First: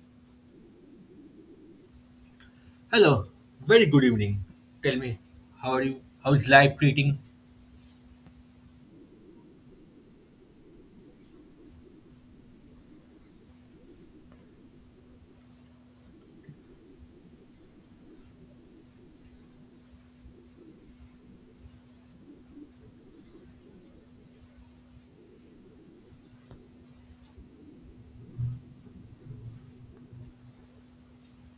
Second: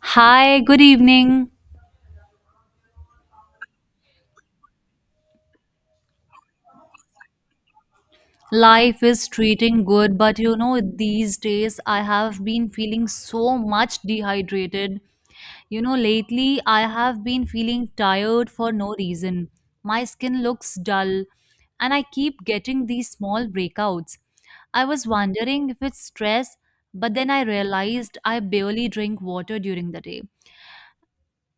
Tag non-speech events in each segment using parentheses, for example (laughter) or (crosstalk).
Hi, good evening. Hello, very good evening. Tell me, how are you? How is life treating? Life is treating good, but these days I have been feeling so much dehydrated. Lately I have been feeling tired for no reason. My skin looks dull, and I keep getting these small breakouts. I was wondering if it's stress, but then I realized I barely drink water during the day.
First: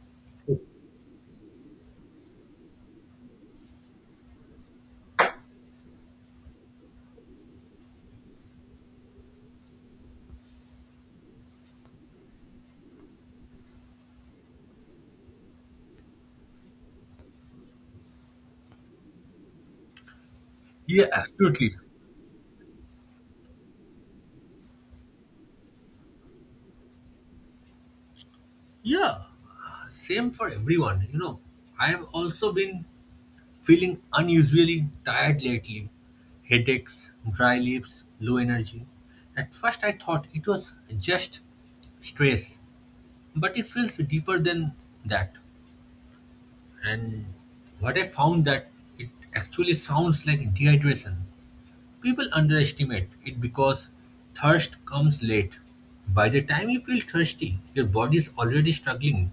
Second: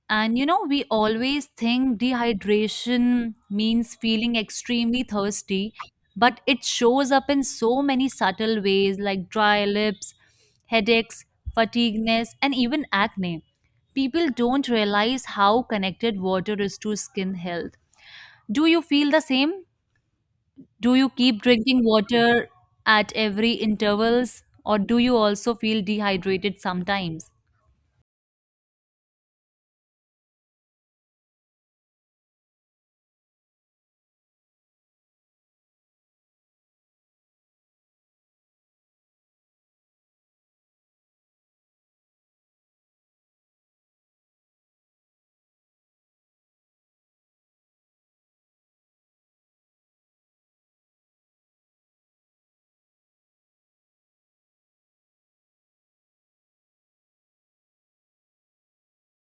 And we always think dehydration means feeling extremely thirsty, but it shows up in so many subtle ways like dry lips, headaches, fatigueness, and even acne. People don't realize how connected water is to skin health. Do you feel the same? Do Yeah, you keep absolutely. drinking water at every intervals or do you also feel dehydrated sometimes? Yeah, same for everyone. You know, I have also been feeling unusually tired lately. Headaches, dry lips, low energy. At first, I thought it was just stress, but it feels deeper than that. And what I found that it actually sounds like dehydration. People underestimate it because thirst comes late. By the time you feel thirsty, your body is already struggling.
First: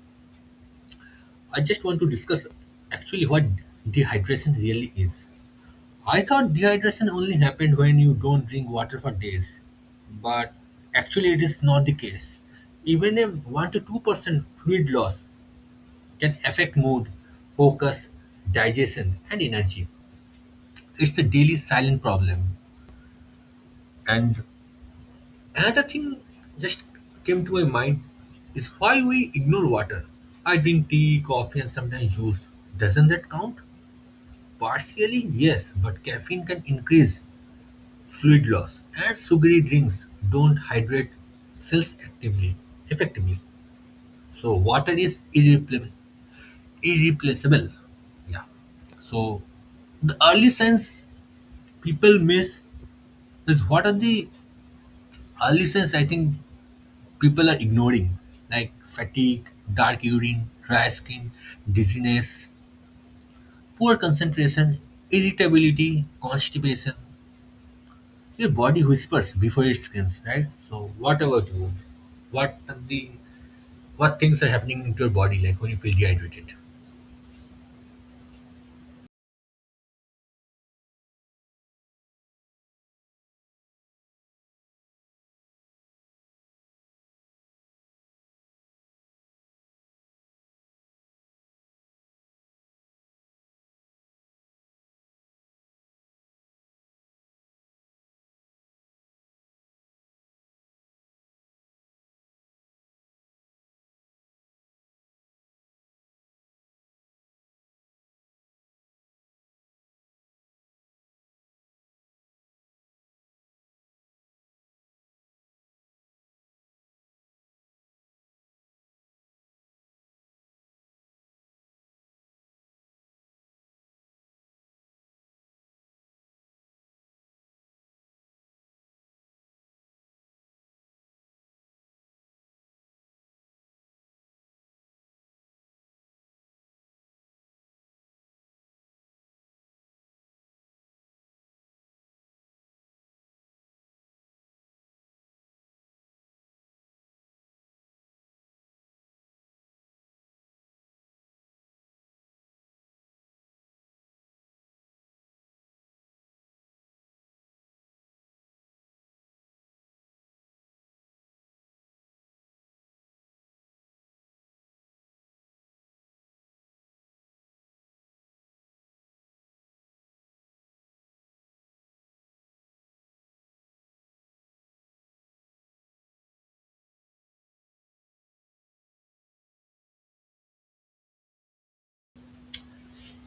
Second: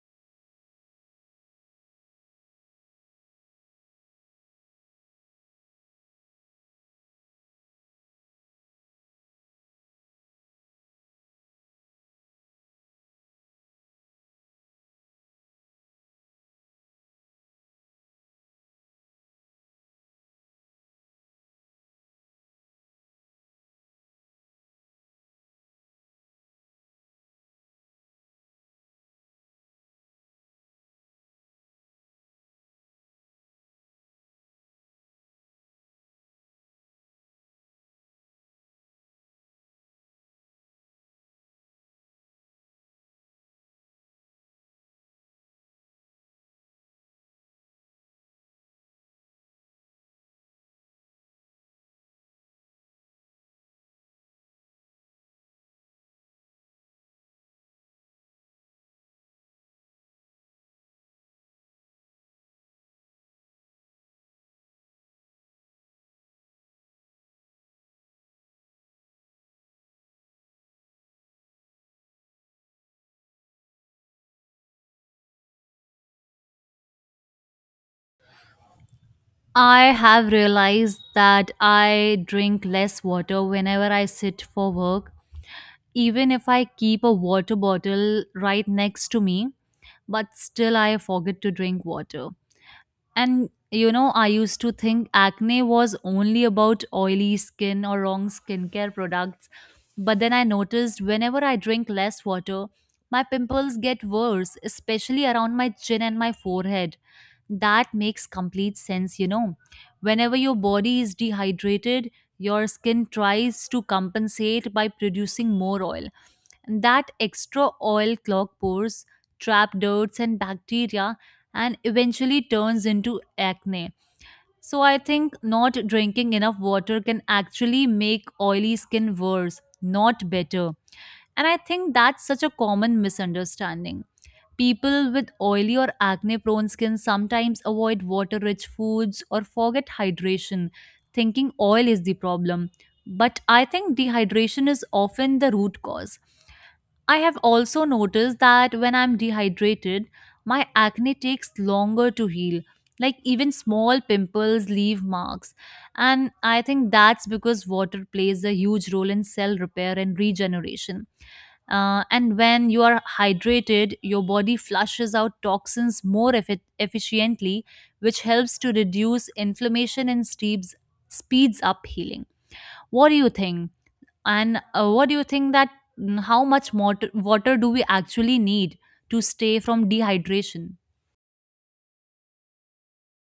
I just want to discuss actually what dehydration really is. I thought dehydration only happened when you don't drink water for days, but actually, it is not the case. Even a 1 to 2% fluid loss can affect mood, focus, digestion, and energy. It's a daily silent problem. And another thing just came to my mind is why we ignore water. I drink tea, coffee, and sometimes juice. Doesn't that count? Partially, yes, but caffeine can increase fluid loss, and sugary drinks don't hydrate cells actively, effectively. So, water is irreplaceable. Yeah. So, the early signs people miss is what are the early signs I think people are ignoring, like fatigue, dark urine, dry skin, dizziness, poor concentration, irritability, constipation. Your body whispers before it screams, right? So what about you? What are the what things are happening into your body like when you feel dehydrated? I have realized that I drink less water whenever I sit for work, even if I keep a water bottle right next to me, but still I forget to drink water. And I used to think acne was only about oily skin or wrong skincare products. But then I noticed whenever I drink less water, my pimples get worse, especially around my chin and my forehead. That makes complete sense, you know. Whenever your body is dehydrated, your skin tries to compensate by producing more oil. And that extra oil clog pores, trap dirt, and bacteria and eventually turns into acne. So I think not drinking enough water can actually make oily skin worse, not better. And I think that's such a common misunderstanding. People with oily or acne prone skin sometimes avoid water rich foods or forget hydration, thinking oil is the problem. But I think dehydration is often the root cause. I have also noticed that when I'm dehydrated, my acne takes longer to heal. Like even small pimples leave marks. And I think that's because water plays a huge role in cell repair and regeneration. And when you are hydrated, your body flushes out toxins more efficiently, which helps to reduce inflammation and speeds up healing. What do you think? And what do you think that how much water do we actually need to stay from dehydration?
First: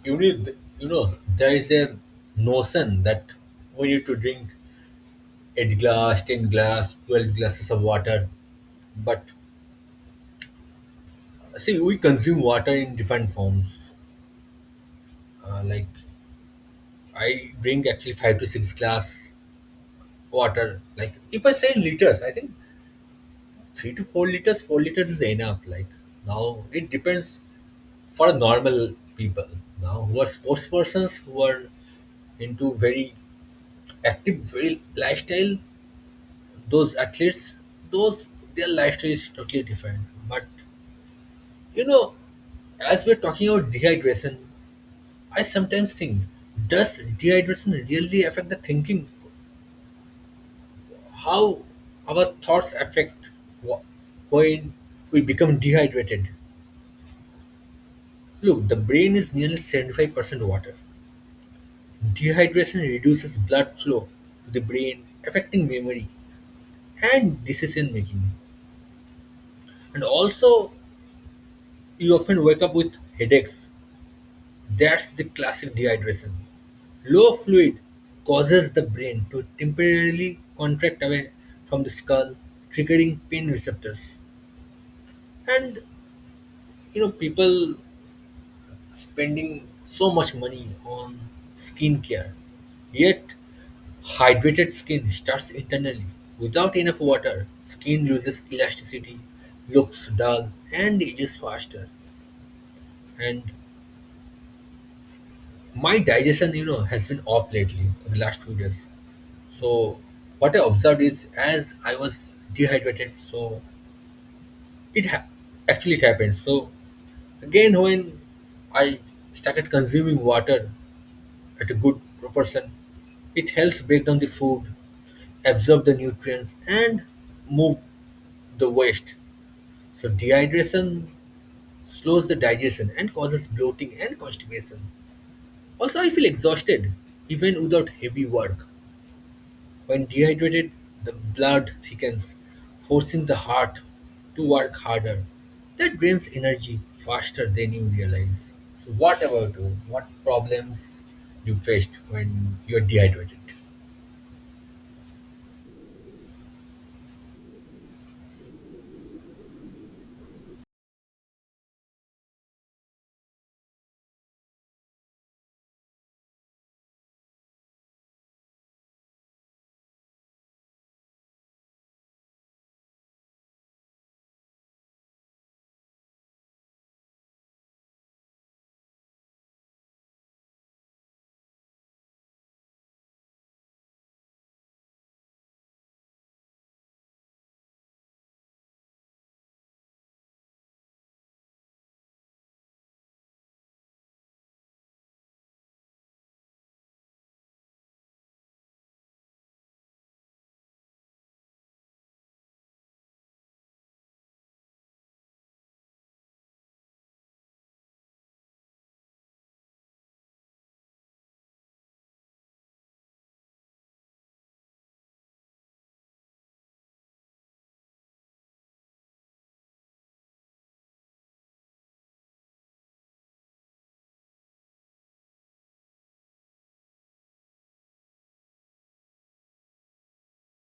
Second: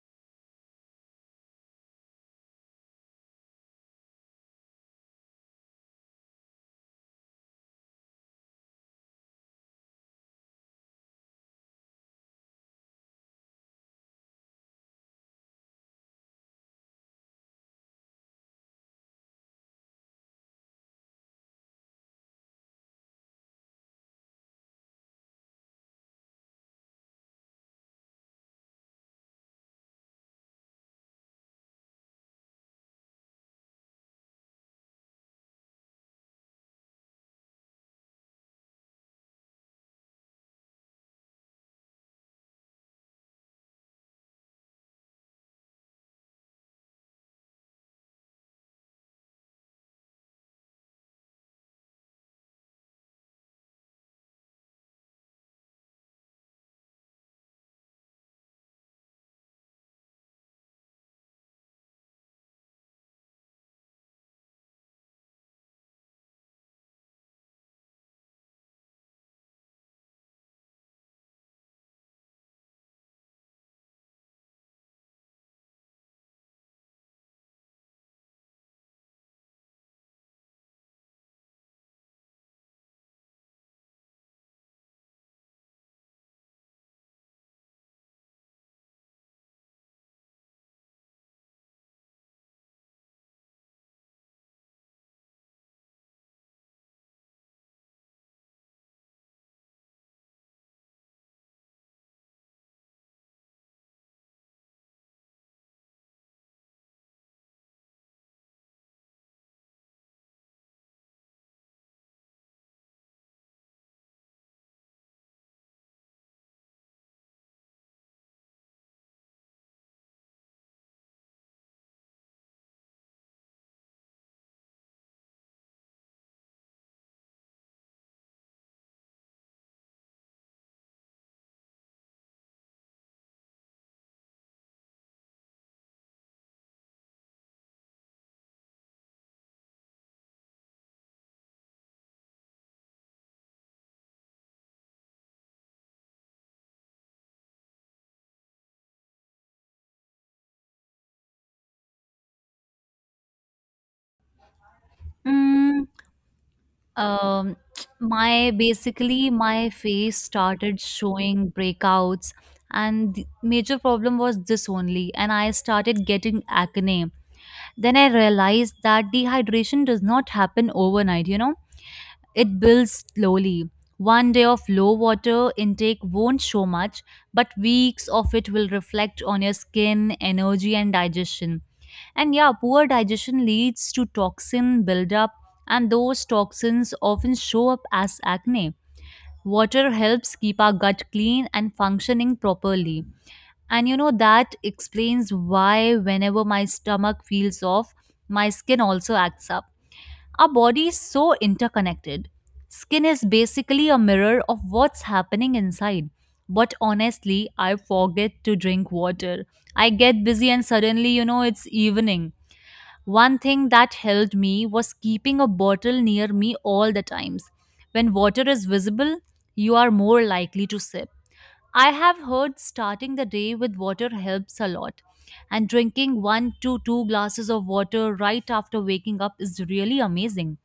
You need you know, there is a notion that we need to drink 8 glass, 10 glass, 12 glasses of water. But see we consume water in different forms. Like I drink actually 5 to 6 glass water. Like if I say liters, I think 3 to 4 liters, 4 liters is enough. Like now it depends for normal people. Now who are sports persons who are into very active very lifestyle, those athletes, those their lifestyle is totally different. But you know, as we're talking about dehydration, I sometimes think, does dehydration really affect the thinking? How our thoughts affect wh- when we become dehydrated. Look, the brain is nearly 75% water. Dehydration reduces blood flow to the brain, affecting memory and decision making. And also, you often wake up with headaches. That's the classic dehydration. Low fluid causes the brain to temporarily contract away from the skull, triggering pain receptors. And you know, people spending so much money on skincare, yet hydrated skin starts internally. Without enough water, skin loses elasticity, looks dull, and ages faster. And my digestion, you know, has been off lately for the last few days. So what I observed is as I was dehydrated, so it ha- actually it happened. So again, when I started consuming water at a good proportion. It helps break down the food, absorb the nutrients, and move the waste. So dehydration slows the digestion and causes bloating and constipation. Also, I feel exhausted even without heavy work. When dehydrated, the blood thickens, forcing the heart to work harder. That drains energy faster than you realize. So, what about you? What problems you faced when you're dehydrated? Mm, um, (tsk) my basically my face started showing breakouts, and the major problem was this only, and I started getting acne. Then I realized that dehydration does not happen overnight. You know, it builds slowly. One day of low water intake won't show much, but weeks of it will reflect on your skin, energy, and digestion. And yeah, poor digestion leads to toxin buildup, and those toxins often show up as acne. Water helps keep our gut clean and functioning properly. And that explains why whenever my stomach feels off, my skin also acts up. Our body is so interconnected. Skin is basically a mirror of what's happening inside. But honestly, I forget to drink water. I get busy and suddenly, you know, it's evening. One thing that helped me was keeping a bottle near me all the times. When water is visible, you are more likely to sip. I have heard starting the day with water helps a lot, and drinking 1 to 2 glasses of water right after waking up is really amazing.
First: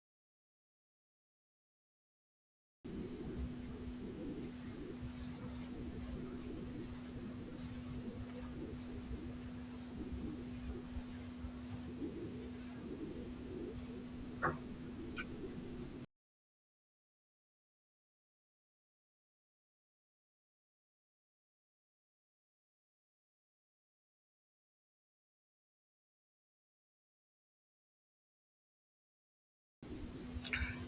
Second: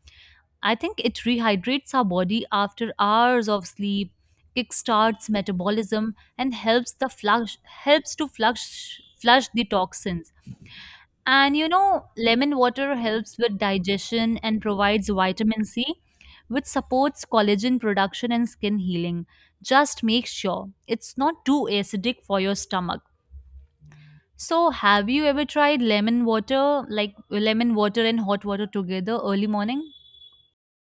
I think it rehydrates our body after hours of sleep, kickstarts metabolism, and helps to flush the toxins. And lemon water helps with digestion and provides vitamin C, which supports collagen production and skin healing. Just make sure it's not too acidic for your stomach. So, have you ever tried lemon water, like lemon water and hot water together early morning?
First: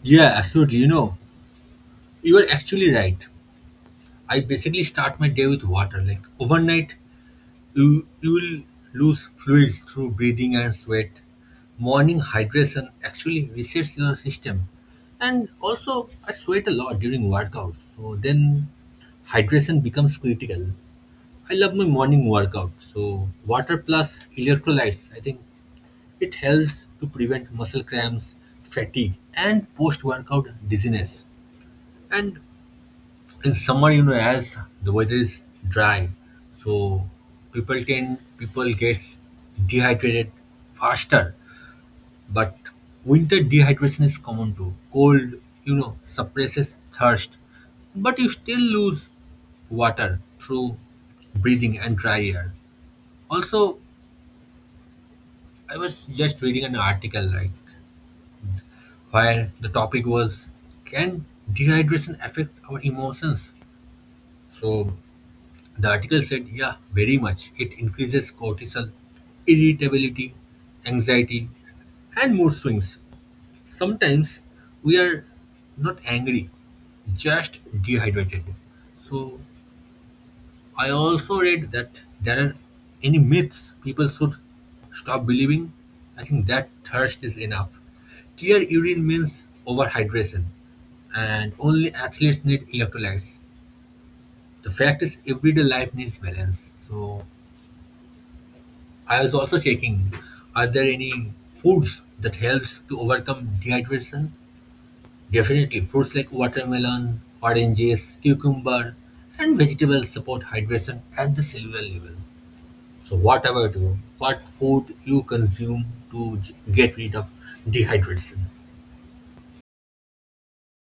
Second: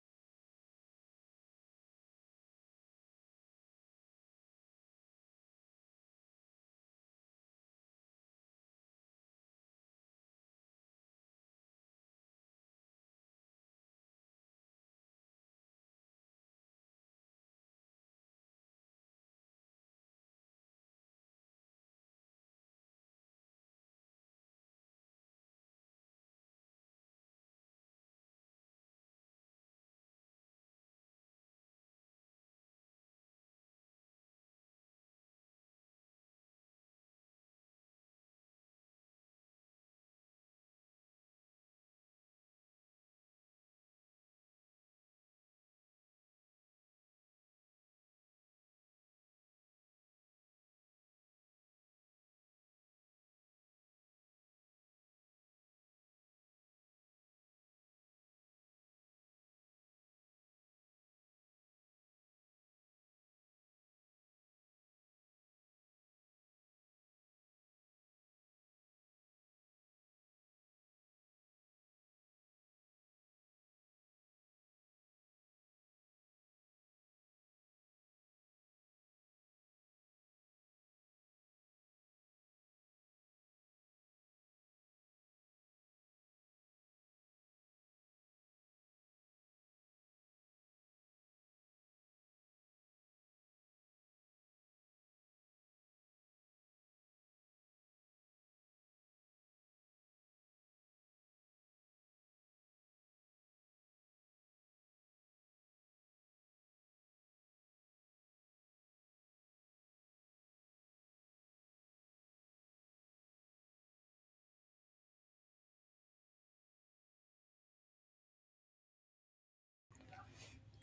Yeah, absolutely. You know, you are actually right. I basically start my day with water. Like overnight, you will lose fluids through breathing and sweat. Morning hydration actually resets your system. And also, I sweat a lot during workouts. So then, hydration becomes critical. I love my morning workout. So water plus electrolytes, I think it helps to prevent muscle cramps, fatigue, and post-workout dizziness. And in summer, you know, as the weather is dry, so people tend, people gets dehydrated faster, but winter dehydration is common too. Cold, you know, suppresses thirst, but you still lose water through breathing and dry air. Also, I was just reading an article, right, where the topic was, can dehydration affect our emotions? So the article said, yeah, very much. It increases cortisol, irritability, anxiety, and mood swings. Sometimes we are not angry, just dehydrated. So, I also read that there are any myths people should stop believing. I think that thirst is enough. Clear urine means overhydration, and only athletes need electrolytes. The fact is, everyday life needs balance. So, I was also checking, are there any foods that helps to overcome dehydration? Definitely, fruits like watermelon, oranges, cucumber, and vegetables support hydration at the cellular level. So, what about you? What food you consume to get rid of dehydration?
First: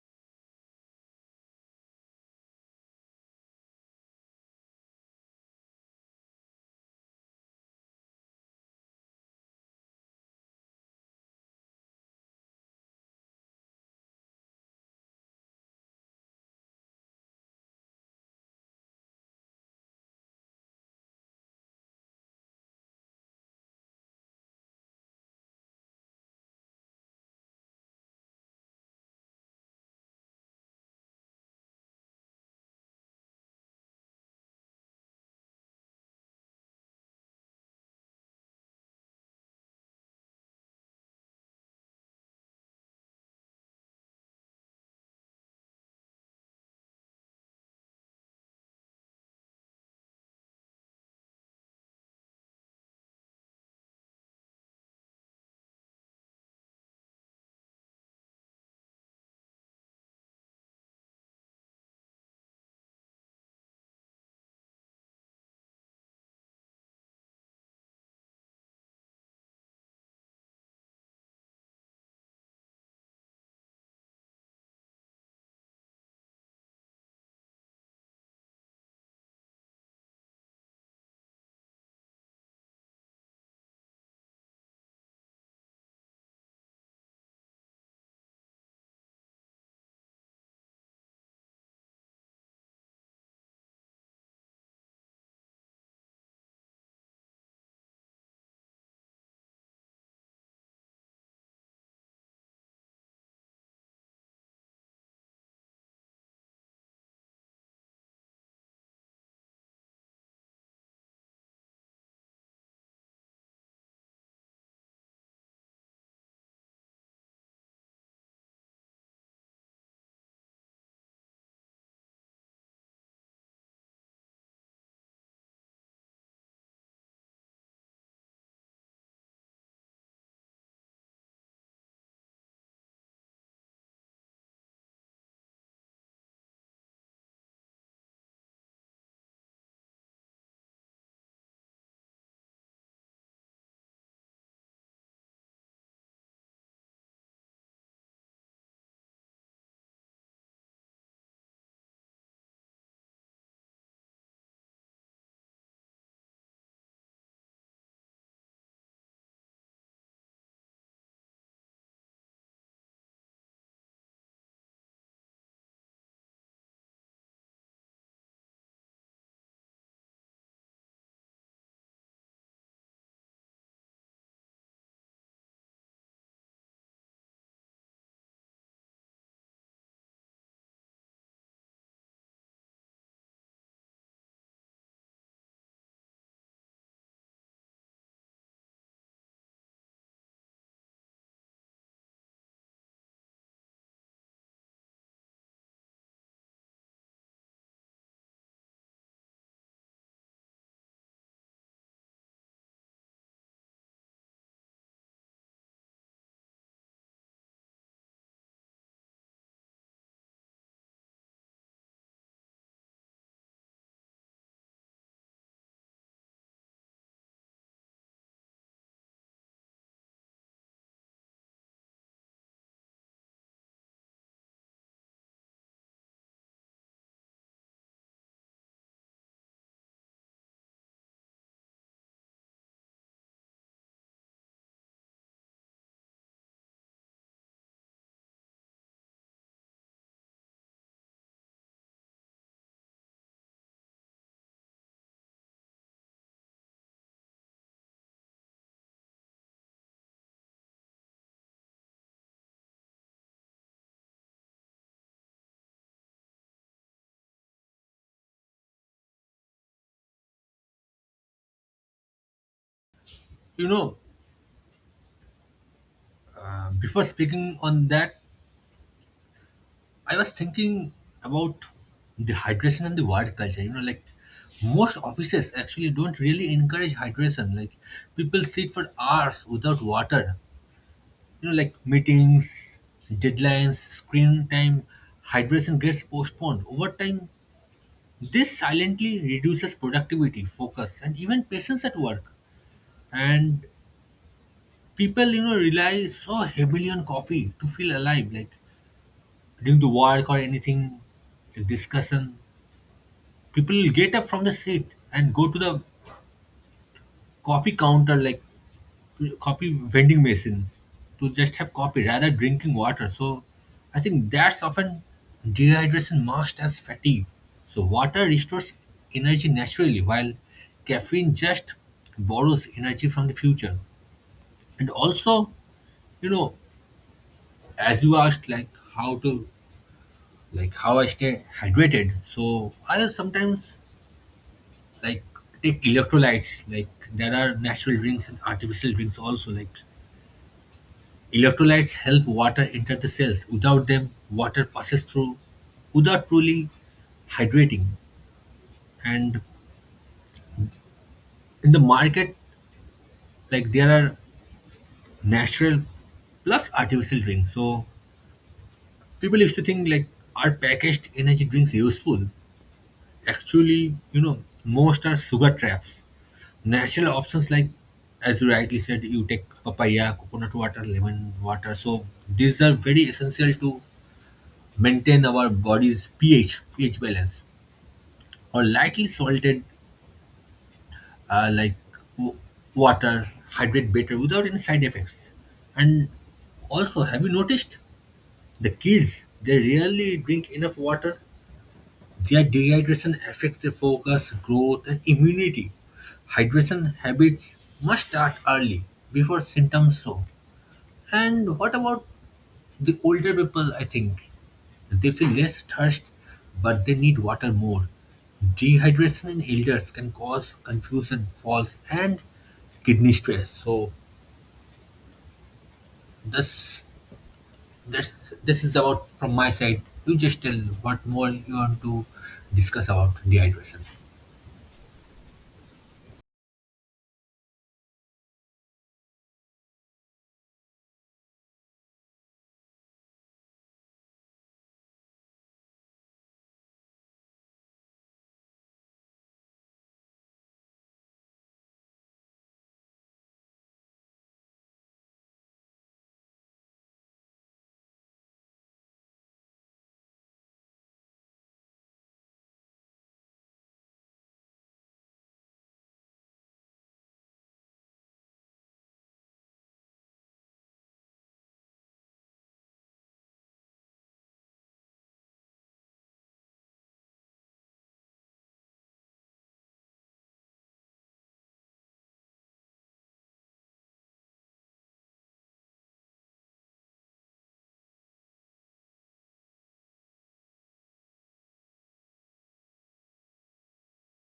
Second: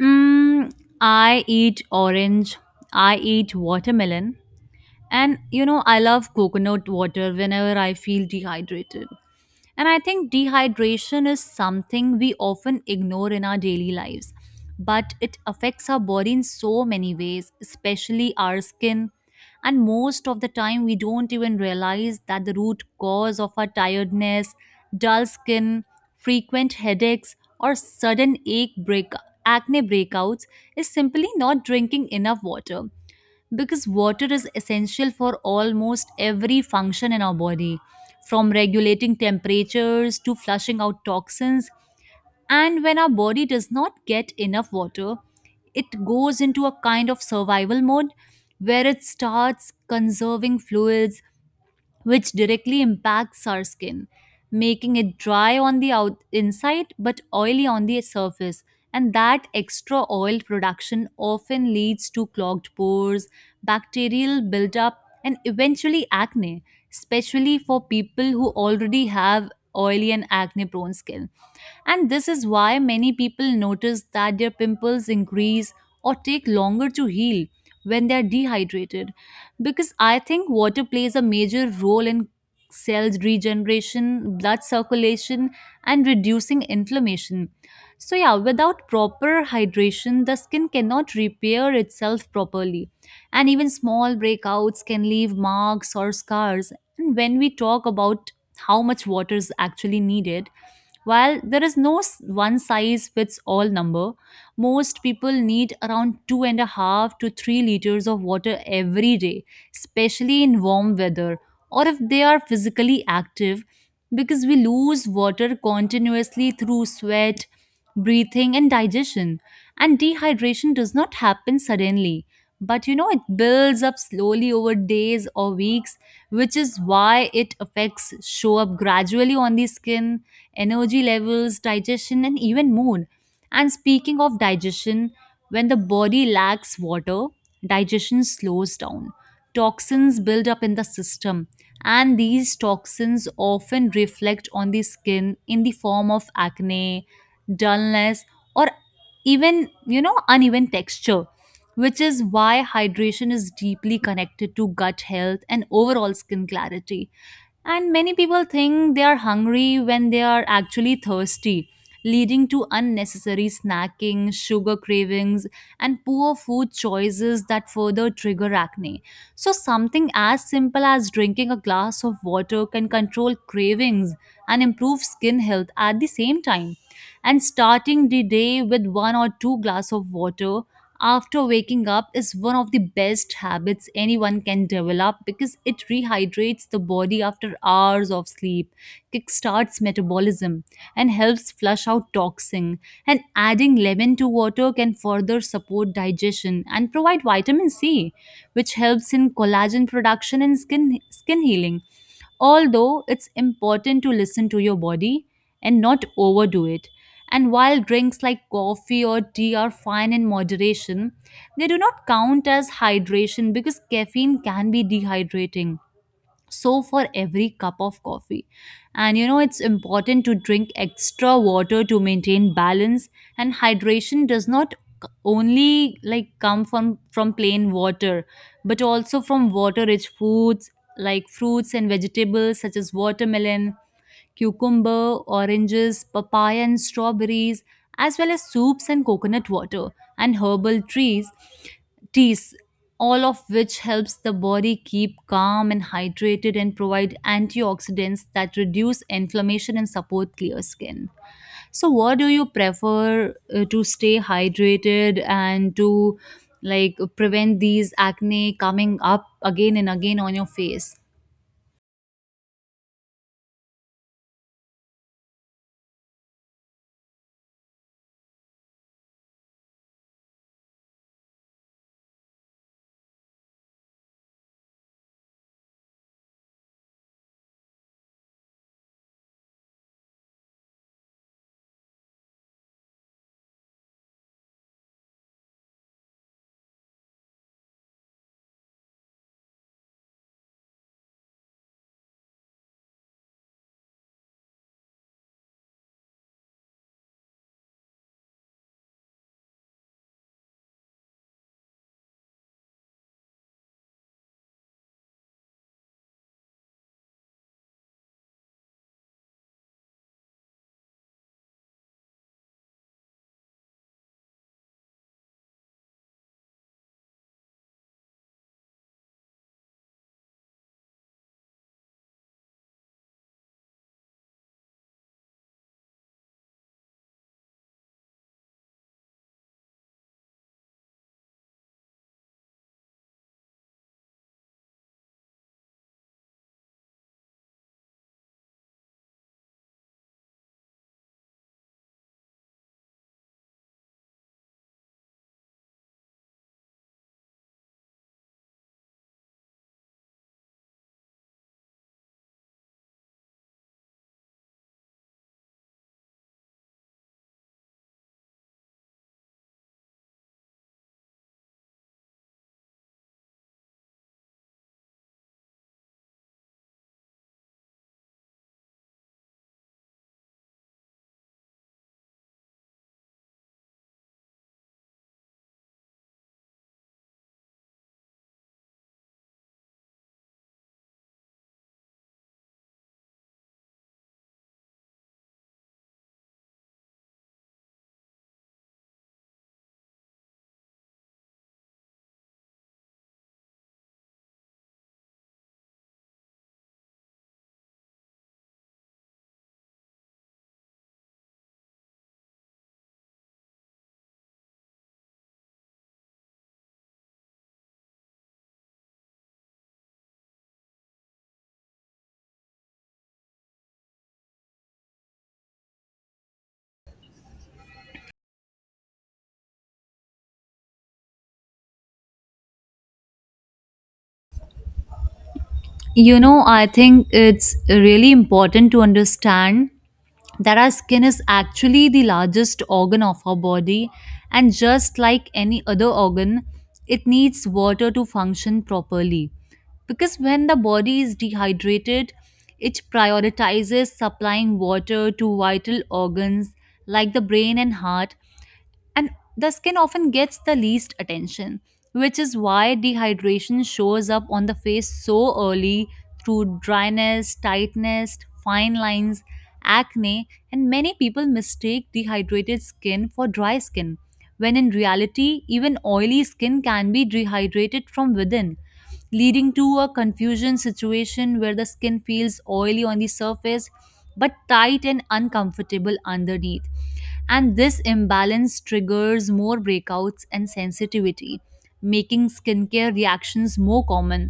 Mm, I eat orange. I eat watermelon. And I love coconut water whenever I feel dehydrated. And I think dehydration is something we often ignore in our daily lives, but it affects our body in so many ways, especially our skin. And most of the time, we don't even realize that the root cause of our tiredness, dull skin, frequent headaches, or acne breakouts is simply not drinking enough water because water is essential for almost every function in our body, from regulating temperatures to flushing out toxins. And when our body does not get enough water, it goes into a kind of survival mode where it starts conserving fluids which directly impacts our skin, making it dry on the inside but oily on the surface. And that extra oil production often leads to clogged pores, bacterial buildup, and eventually acne, especially for people who already have oily and acne prone skin. And this is why many people notice that their pimples increase or take longer to heal when they are dehydrated. Because I think water plays a major role in cells regeneration, blood circulation, and reducing inflammation. So, yeah, without proper hydration, the skin cannot repair itself properly. And even small breakouts can leave marks or scars. And when we talk about how much water is actually needed, while there is no one size fits all number, most people need around 2.5 to 3 liters of water every day, especially in warm weather or if they are physically active, because we lose water continuously through sweat, breathing, and digestion. And dehydration does not happen suddenly, but you know, it builds up slowly over days or weeks, which is why it affects show up gradually on the skin energy levels, digestion, and even mood. And speaking of digestion, when the body lacks water, digestion slows down. Toxins build up in the system, and these toxins often reflect on the skin in the form of acne, dullness, or even, you know, uneven texture, which is why hydration is deeply connected to gut health and overall skin clarity. And many people think they are hungry when they are actually thirsty, leading to unnecessary snacking, sugar cravings, and poor food choices that further trigger acne. So, something as simple as drinking a glass of water can control cravings and improve skin health at the same time. And starting the day with 1 or 2 glass of water after waking up is one of the best habits anyone can develop because it rehydrates the body after hours of sleep, kickstarts metabolism, and helps flush out toxin. And adding lemon to water can further support digestion and provide vitamin C, which helps in collagen production and skin healing. Although it's important to listen to your body and not overdo it. And while drinks like coffee or tea are fine in moderation, they do not count as hydration because caffeine can be dehydrating so for every cup of coffee and it's important to drink extra water to maintain balance and hydration does not only like come from plain water but also from water rich foods like fruits and vegetables such as watermelon cucumber, oranges, papaya, and strawberries, as well as soups and coconut water and teas, all of which helps the body keep calm and hydrated and provide antioxidants that reduce inflammation and support clear skin. So, what do you prefer to stay hydrated and to like prevent these acne coming up again and again on your face? You know, before speaking on that, I was thinking about the hydration and the work culture. You know, like most offices actually don't really encourage hydration. Like people sit for hours without water. You know, like meetings, deadlines, screen time, hydration gets postponed. Over time, this silently reduces productivity, focus, and even patience at work. And people, you know, rely so heavily on coffee to feel alive. Like during the work or anything, like discussion, people get up from the seat and go to the coffee counter, like coffee vending machine, to just have coffee rather drinking water. So I think that's often dehydration masked as fatigue. So water restores energy naturally, while caffeine just borrows energy from the future. And also, you know, as you asked, like how to, like how I stay hydrated. So I sometimes like take electrolytes, like there are natural drinks and artificial drinks also. Like electrolytes help water enter the cells. Without them, water passes through without truly hydrating. And in the market, like there are natural plus artificial drinks. So people used to think like, are packaged energy drinks useful? Actually, you know, most are sugar traps. Natural options like, as you rightly said, you take papaya, coconut water, lemon water. So these are very essential to maintain our body's pH balance. Or lightly salted, like w- water, hydrate better without any side effects. And also, have you noticed the kids? They rarely drink enough water. Their dehydration affects their focus, growth, and immunity. Hydration habits must start early before symptoms show. And what about the older people? I think they feel less thirst, but they need water more. Dehydration in elders can cause confusion, falls, and kidney stress. So this this is about from my side. You just tell what more you want to discuss about dehydration. You know, I think it's really important to understand that our skin is actually the largest organ of our body, and just like any other organ, it needs water to function properly. Because when the body is dehydrated, it prioritizes supplying water to vital organs like the brain and heart, and the skin often gets the least attention, which is why dehydration shows up on the face so early through dryness, tightness, fine lines, acne, and many people mistake dehydrated skin for dry skin, when in reality, even oily skin can be dehydrated from within. Leading to a confusion situation where the skin feels oily on the surface but tight and uncomfortable underneath and this imbalance triggers more breakouts and sensitivity, making skincare reactions more common.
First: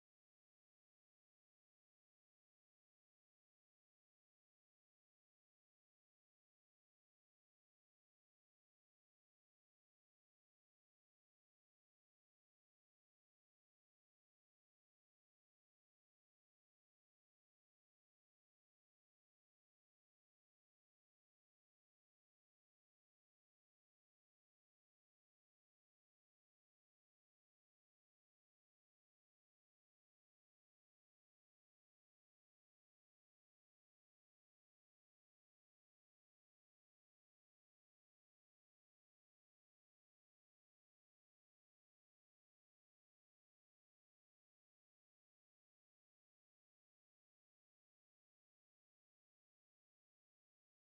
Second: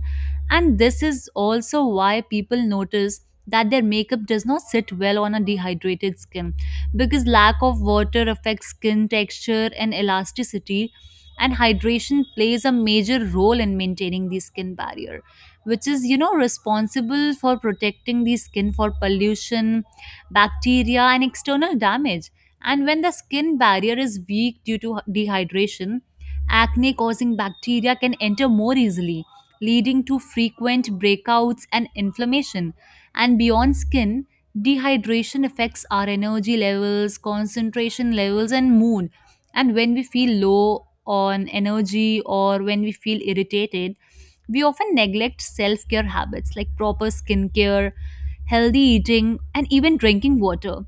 And this is also why people notice that their makeup does not sit well on a dehydrated skin because lack of water affects skin texture and elasticity and hydration plays a major role in maintaining the skin barrier which is you know responsible for protecting the skin for pollution bacteria and external damage and when the skin barrier is weak due to dehydration, acne causing bacteria can enter more easily, leading to frequent breakouts and inflammation. And beyond skin, dehydration affects our energy levels, concentration levels, and mood. And when we feel low on energy or when we feel irritated, we often neglect self care habits like proper skincare, healthy eating, and even drinking water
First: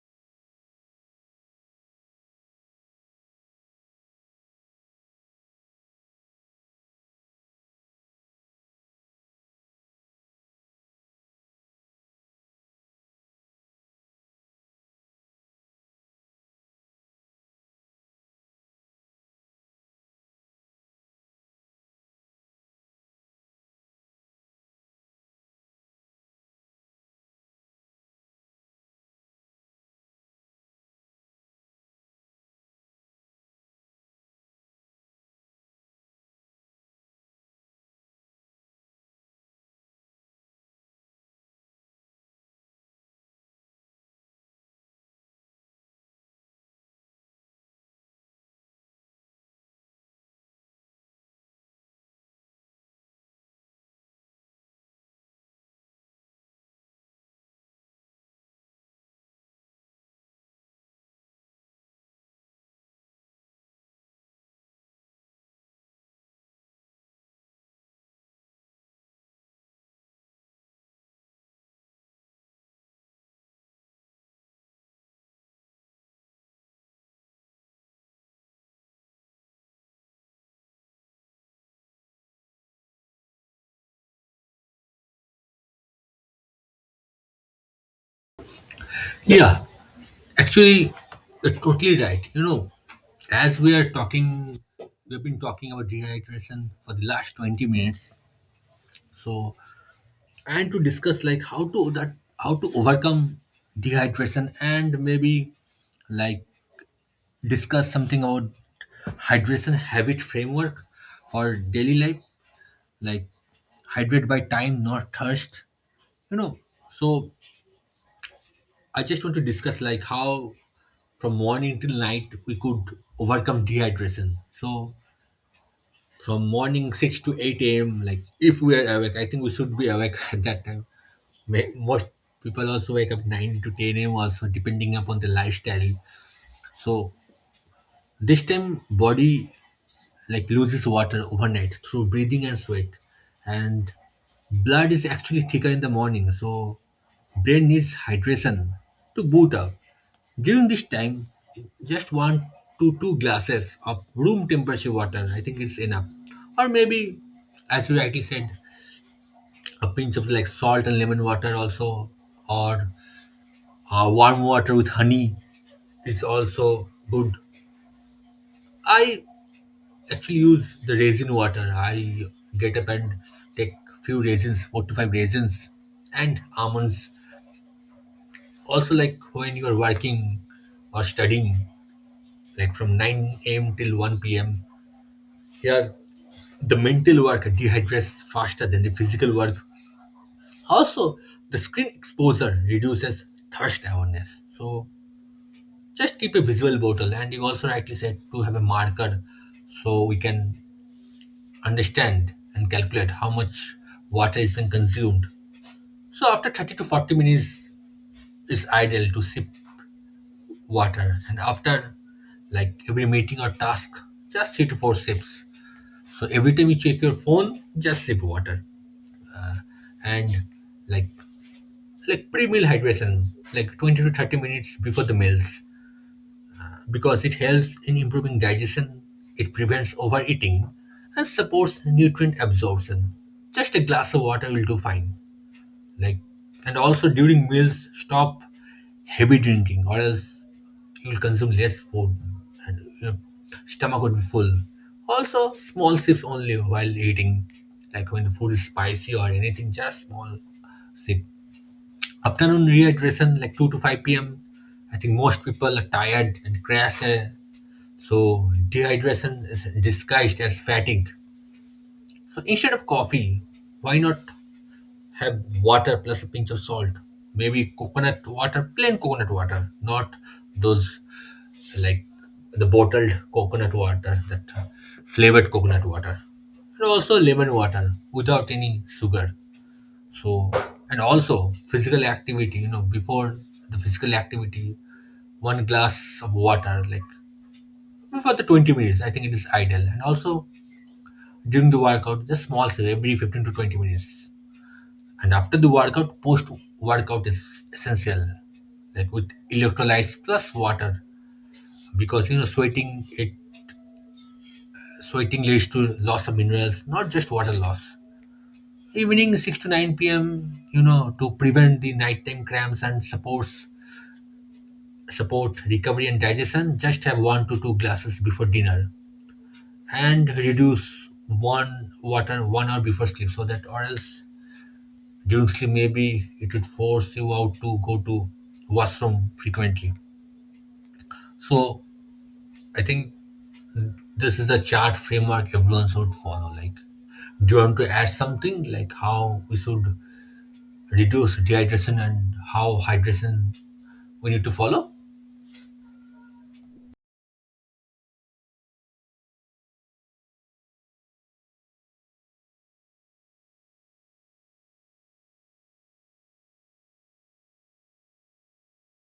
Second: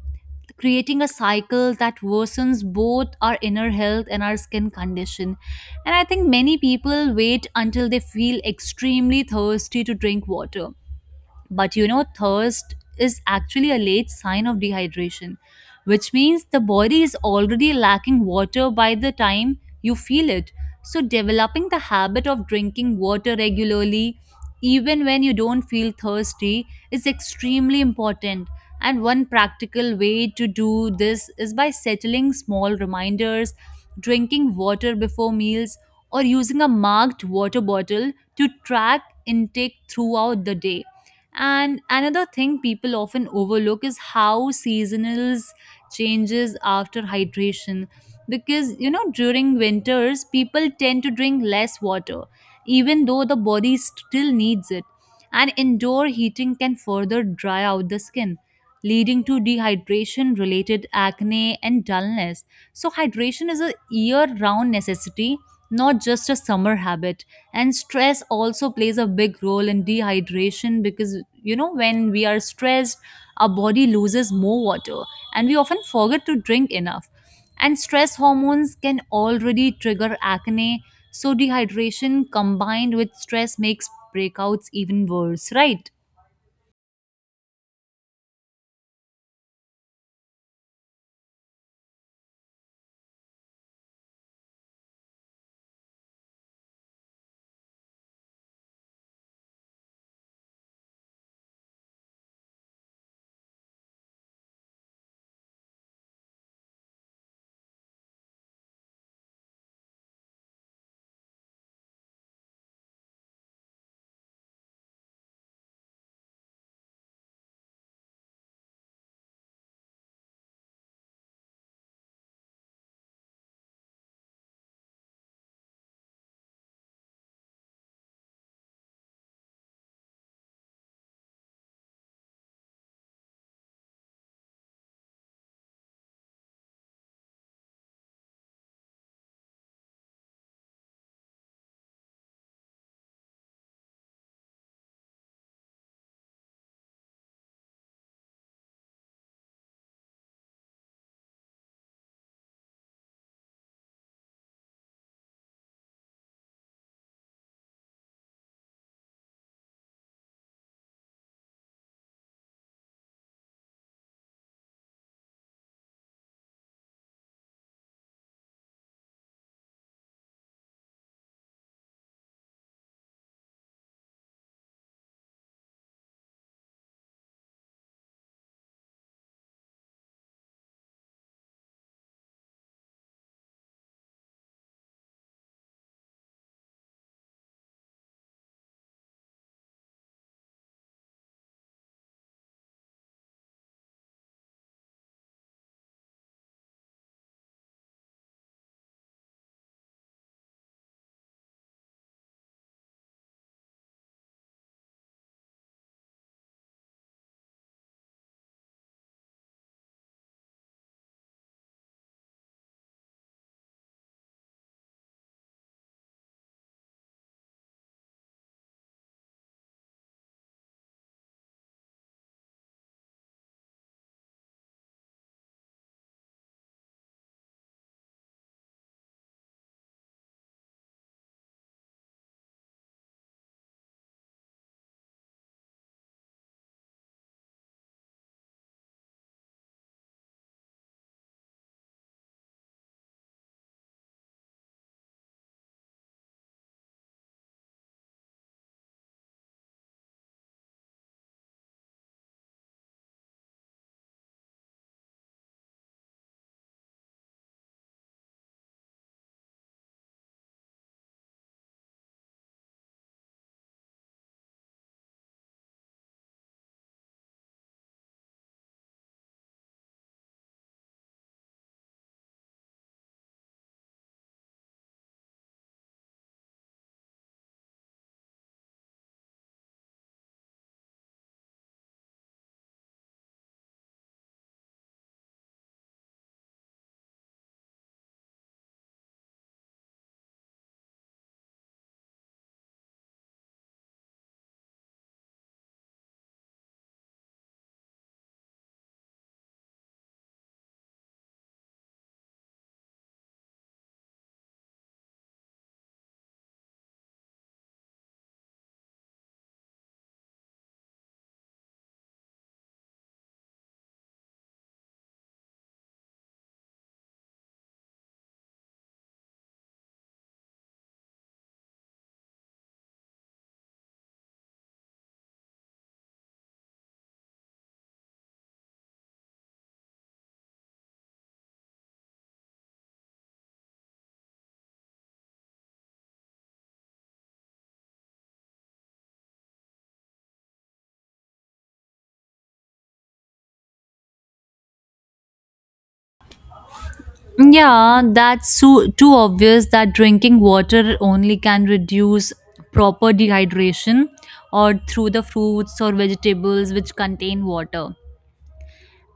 creating a cycle that worsens both our inner health and our skin condition. And I think many people wait until they feel extremely thirsty to drink water. But you know, thirst is actually a late sign of dehydration, which means the body is already lacking water by the time you feel it. So, developing the habit of drinking water regularly, even when you don't feel thirsty, is extremely important. And one practical way to do this is by settling small reminders, drinking water before meals, or using a marked water bottle to track intake throughout the day. And another thing people often overlook is how seasonals changes after hydration, because you know during winters people tend to drink less water even though the body still needs it, and indoor heating can further dry out the skin, leading to dehydration related acne and dullness. So hydration is a year round necessity, not just a summer habit. And stress also plays a big role in dehydration, because you know when we are stressed our body loses more water and we often forget to drink enough, and stress hormones can already trigger acne. So dehydration combined with stress makes breakouts even worse, right? Yeah, actually, you're totally right. You know, as we are talking, we've been talking about dehydration for the last 20 minutes. So, and to discuss like how to overcome dehydration, and maybe like discuss something about hydration habit framework for daily life, like hydrate by time, not thirst, you know. So I just want to discuss like how from morning till night we could overcome dehydration. So from morning 6 to 8 a.m., like if we are awake, I think we should be awake (laughs) at that time. Most people also wake up 9 to 10 a.m. also depending upon the lifestyle. So this time body like loses water overnight through breathing and sweat, and blood is actually thicker in the morning, so brain needs hydration to boot up during this time. Just one to two glasses of room temperature water, I think it's enough. Or maybe, as you rightly said, a pinch of like salt and lemon water also. Or warm water with honey is also good. I actually use the raisin water. I get up and take few raisins, 4 to 5 raisins, and almonds. Also, like when you are working or studying, like from 9 a.m. till 1 p.m., here the mental work dehydrates faster than the physical work. Also, the screen exposure reduces thirst awareness. So, just keep a visual bottle, and you also rightly said to have a marker so we can understand and calculate how much water is being consumed. So, after 30 to 40 minutes, it's ideal to sip water, and after like every meeting or task, just 3 to 4 sips. So, every time you check your phone, just sip water, and like, pre-meal hydration, like 20 to 30 minutes before the meals, because it helps in improving digestion, it prevents overeating, and supports nutrient absorption. Just a glass of water will do fine. Like, and also during meals, stop heavy drinking, or else you'll consume less food, and your stomach would be full. Also, small sips only while eating. Like when the food is spicy or anything, just small sip. Afternoon rehydration, like 2 to 5 p.m. I think most people are tired and crash, so dehydration is disguised as fatigue. So instead of coffee, why not have water plus a pinch of salt? Maybe coconut water, plain coconut water, not those like the bottled coconut water, that flavored coconut water. And also lemon water without any sugar. So, and also physical activity, you know, before the physical activity, one glass of water like before the 20 minutes, I think it is ideal. And also during the workout, just small sip every 15 to 20 minutes. And after the workout, post workout is essential, like with electrolytes plus water, because you know sweating it sweating leads to loss of minerals, not just water loss. Evening 6 to 9 p.m. You know, to prevent the nighttime cramps and support recovery and digestion. Just have 1 to 2 glasses before dinner, and reduce one water 1 hour before sleep, so that, or else during sleep maybe it would force you out to go to washroom frequently. So I think this is the chart framework everyone should follow. Like, do you want to add something like how we should reduce dehydration and how hydration we need to follow? Yeah, that's too obvious that drinking water only can reduce proper dehydration, or through the fruits or vegetables which contain water.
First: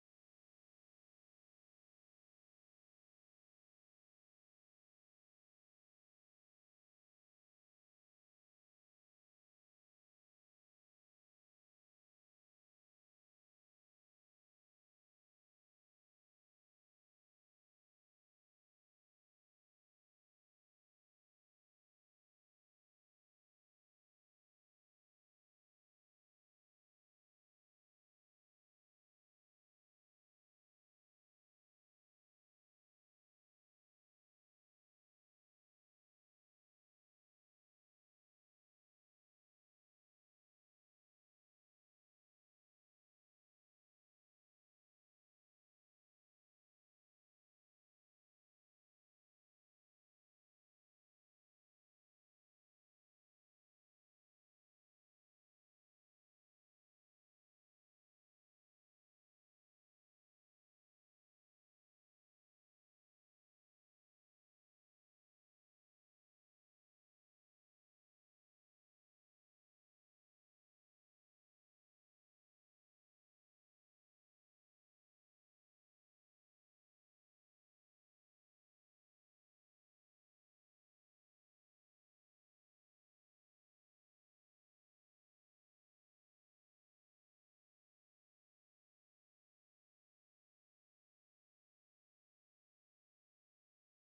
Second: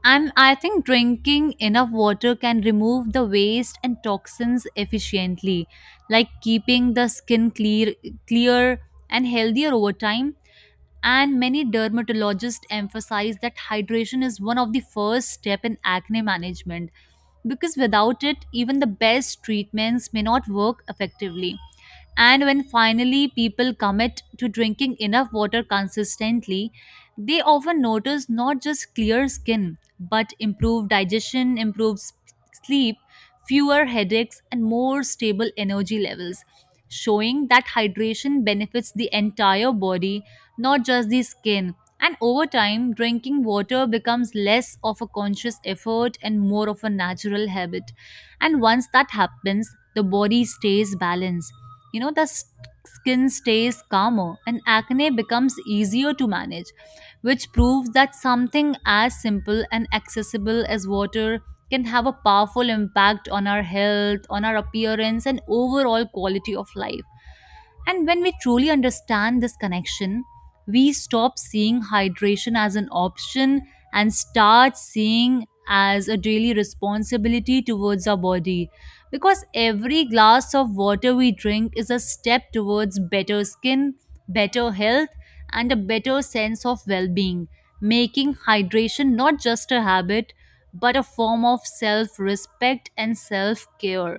And I think drinking enough water can remove the waste and toxins efficiently, like keeping the skin clear and healthier over time. And many dermatologists emphasize that hydration is one of the first step in acne management, because without it, even the best treatments may not work effectively. And when finally people commit to drinking enough water consistently, they often notice not just clear skin, but improved digestion, sleep, fewer headaches, and more stable energy levels, showing that hydration benefits the entire body, not just the skin. And over time, drinking water becomes less of a conscious effort and more of a natural habit. And once that happens, the body stays balanced, you know, the skin stays calmer and acne becomes easier to manage, which proves that something as simple and accessible as water can have a powerful impact on our health, on our appearance, and overall quality of life. And when we truly understand this connection, we stop seeing hydration as an option and start seeing as a daily responsibility towards our body, because every glass of water we drink is a step towards better skin, better health, and a better sense of well being, making hydration not just a habit but a form of self respect and self care.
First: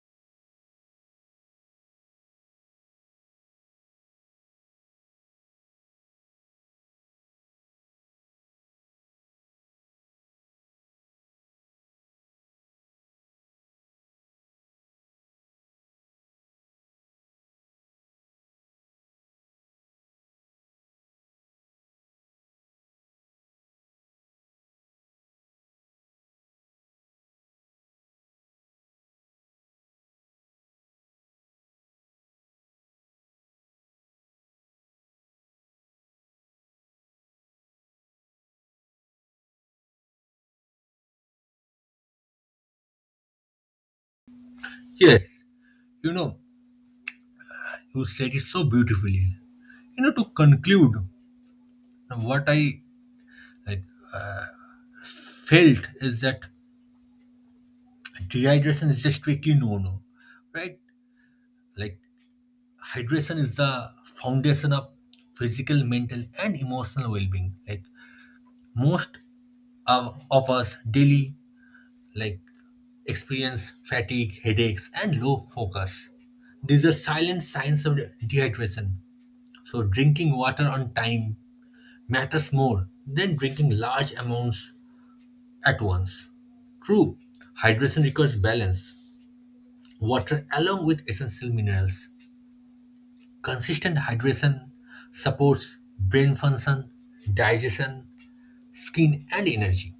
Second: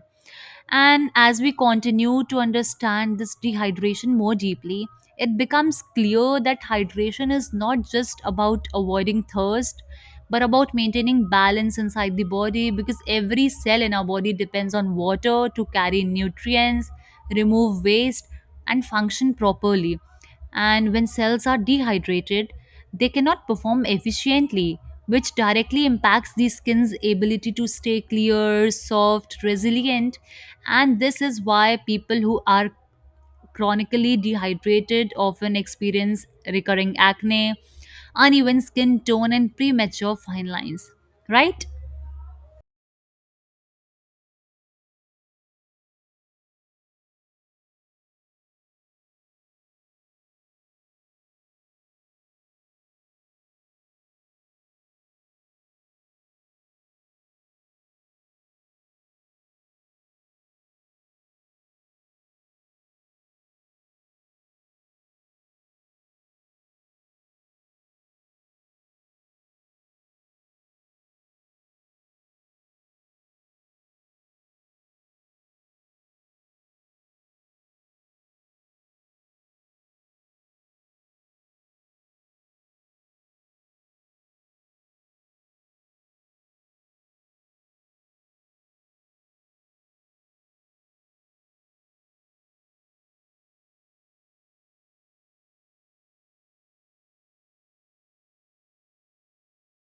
And as we continue to understand this dehydration more deeply, it becomes clear that hydration is not just about avoiding thirst, but about maintaining balance inside the body, because every cell in our body depends on water to carry nutrients, remove waste, and function properly. And when cells are dehydrated, they cannot perform efficiently, which directly impacts the skin's ability to stay clear, soft, resilient. And this is why people who are chronically dehydrated often experience recurring acne, uneven skin tone, and premature fine lines. Right? Yes, you know, you said it so beautifully. You know, to conclude what I like felt is that dehydration is a strictly no no, right? Like, hydration is the foundation of physical, mental, and emotional well-being. Like most of us daily, like experience fatigue, headaches, and low focus. These are silent signs of dehydration. So drinking water on time matters more than drinking large amounts at once. True, hydration requires balance, water along with essential minerals. Consistent hydration supports brain function, digestion, skin, and energy.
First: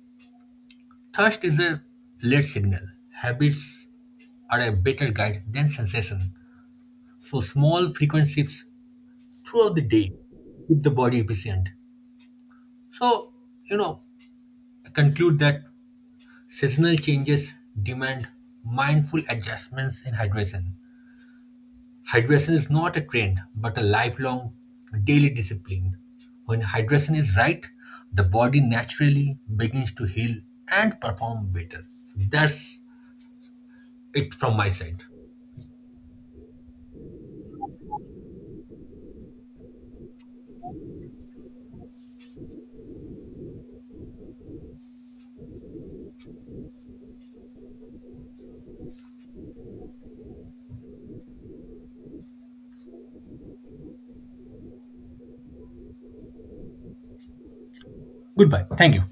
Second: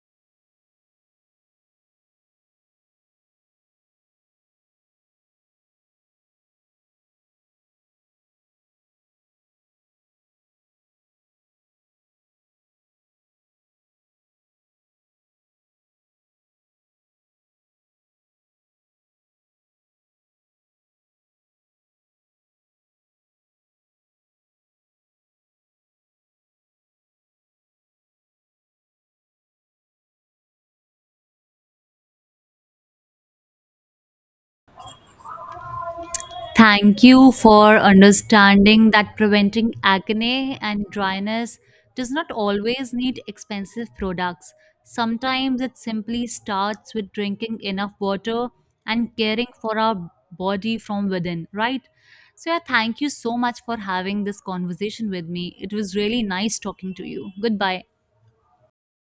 Thirst is a late signal. Habits are a better guide than sensation. So, small frequent shifts throughout the day keep the body efficient. So, you know, I conclude that seasonal changes demand mindful adjustments in hydration. Hydration is not a trend, but a lifelong daily discipline. When hydration is right, the body naturally begins to heal and perform better. So that's it from my side. Thank you for understanding that preventing acne and dryness does not always need expensive products. Sometimes it simply starts with drinking enough water and caring for our body from within, right? So, yeah, thank you so much for having this conversation with me. It was really nice talking to you. Goodbye. Goodbye. Thank you.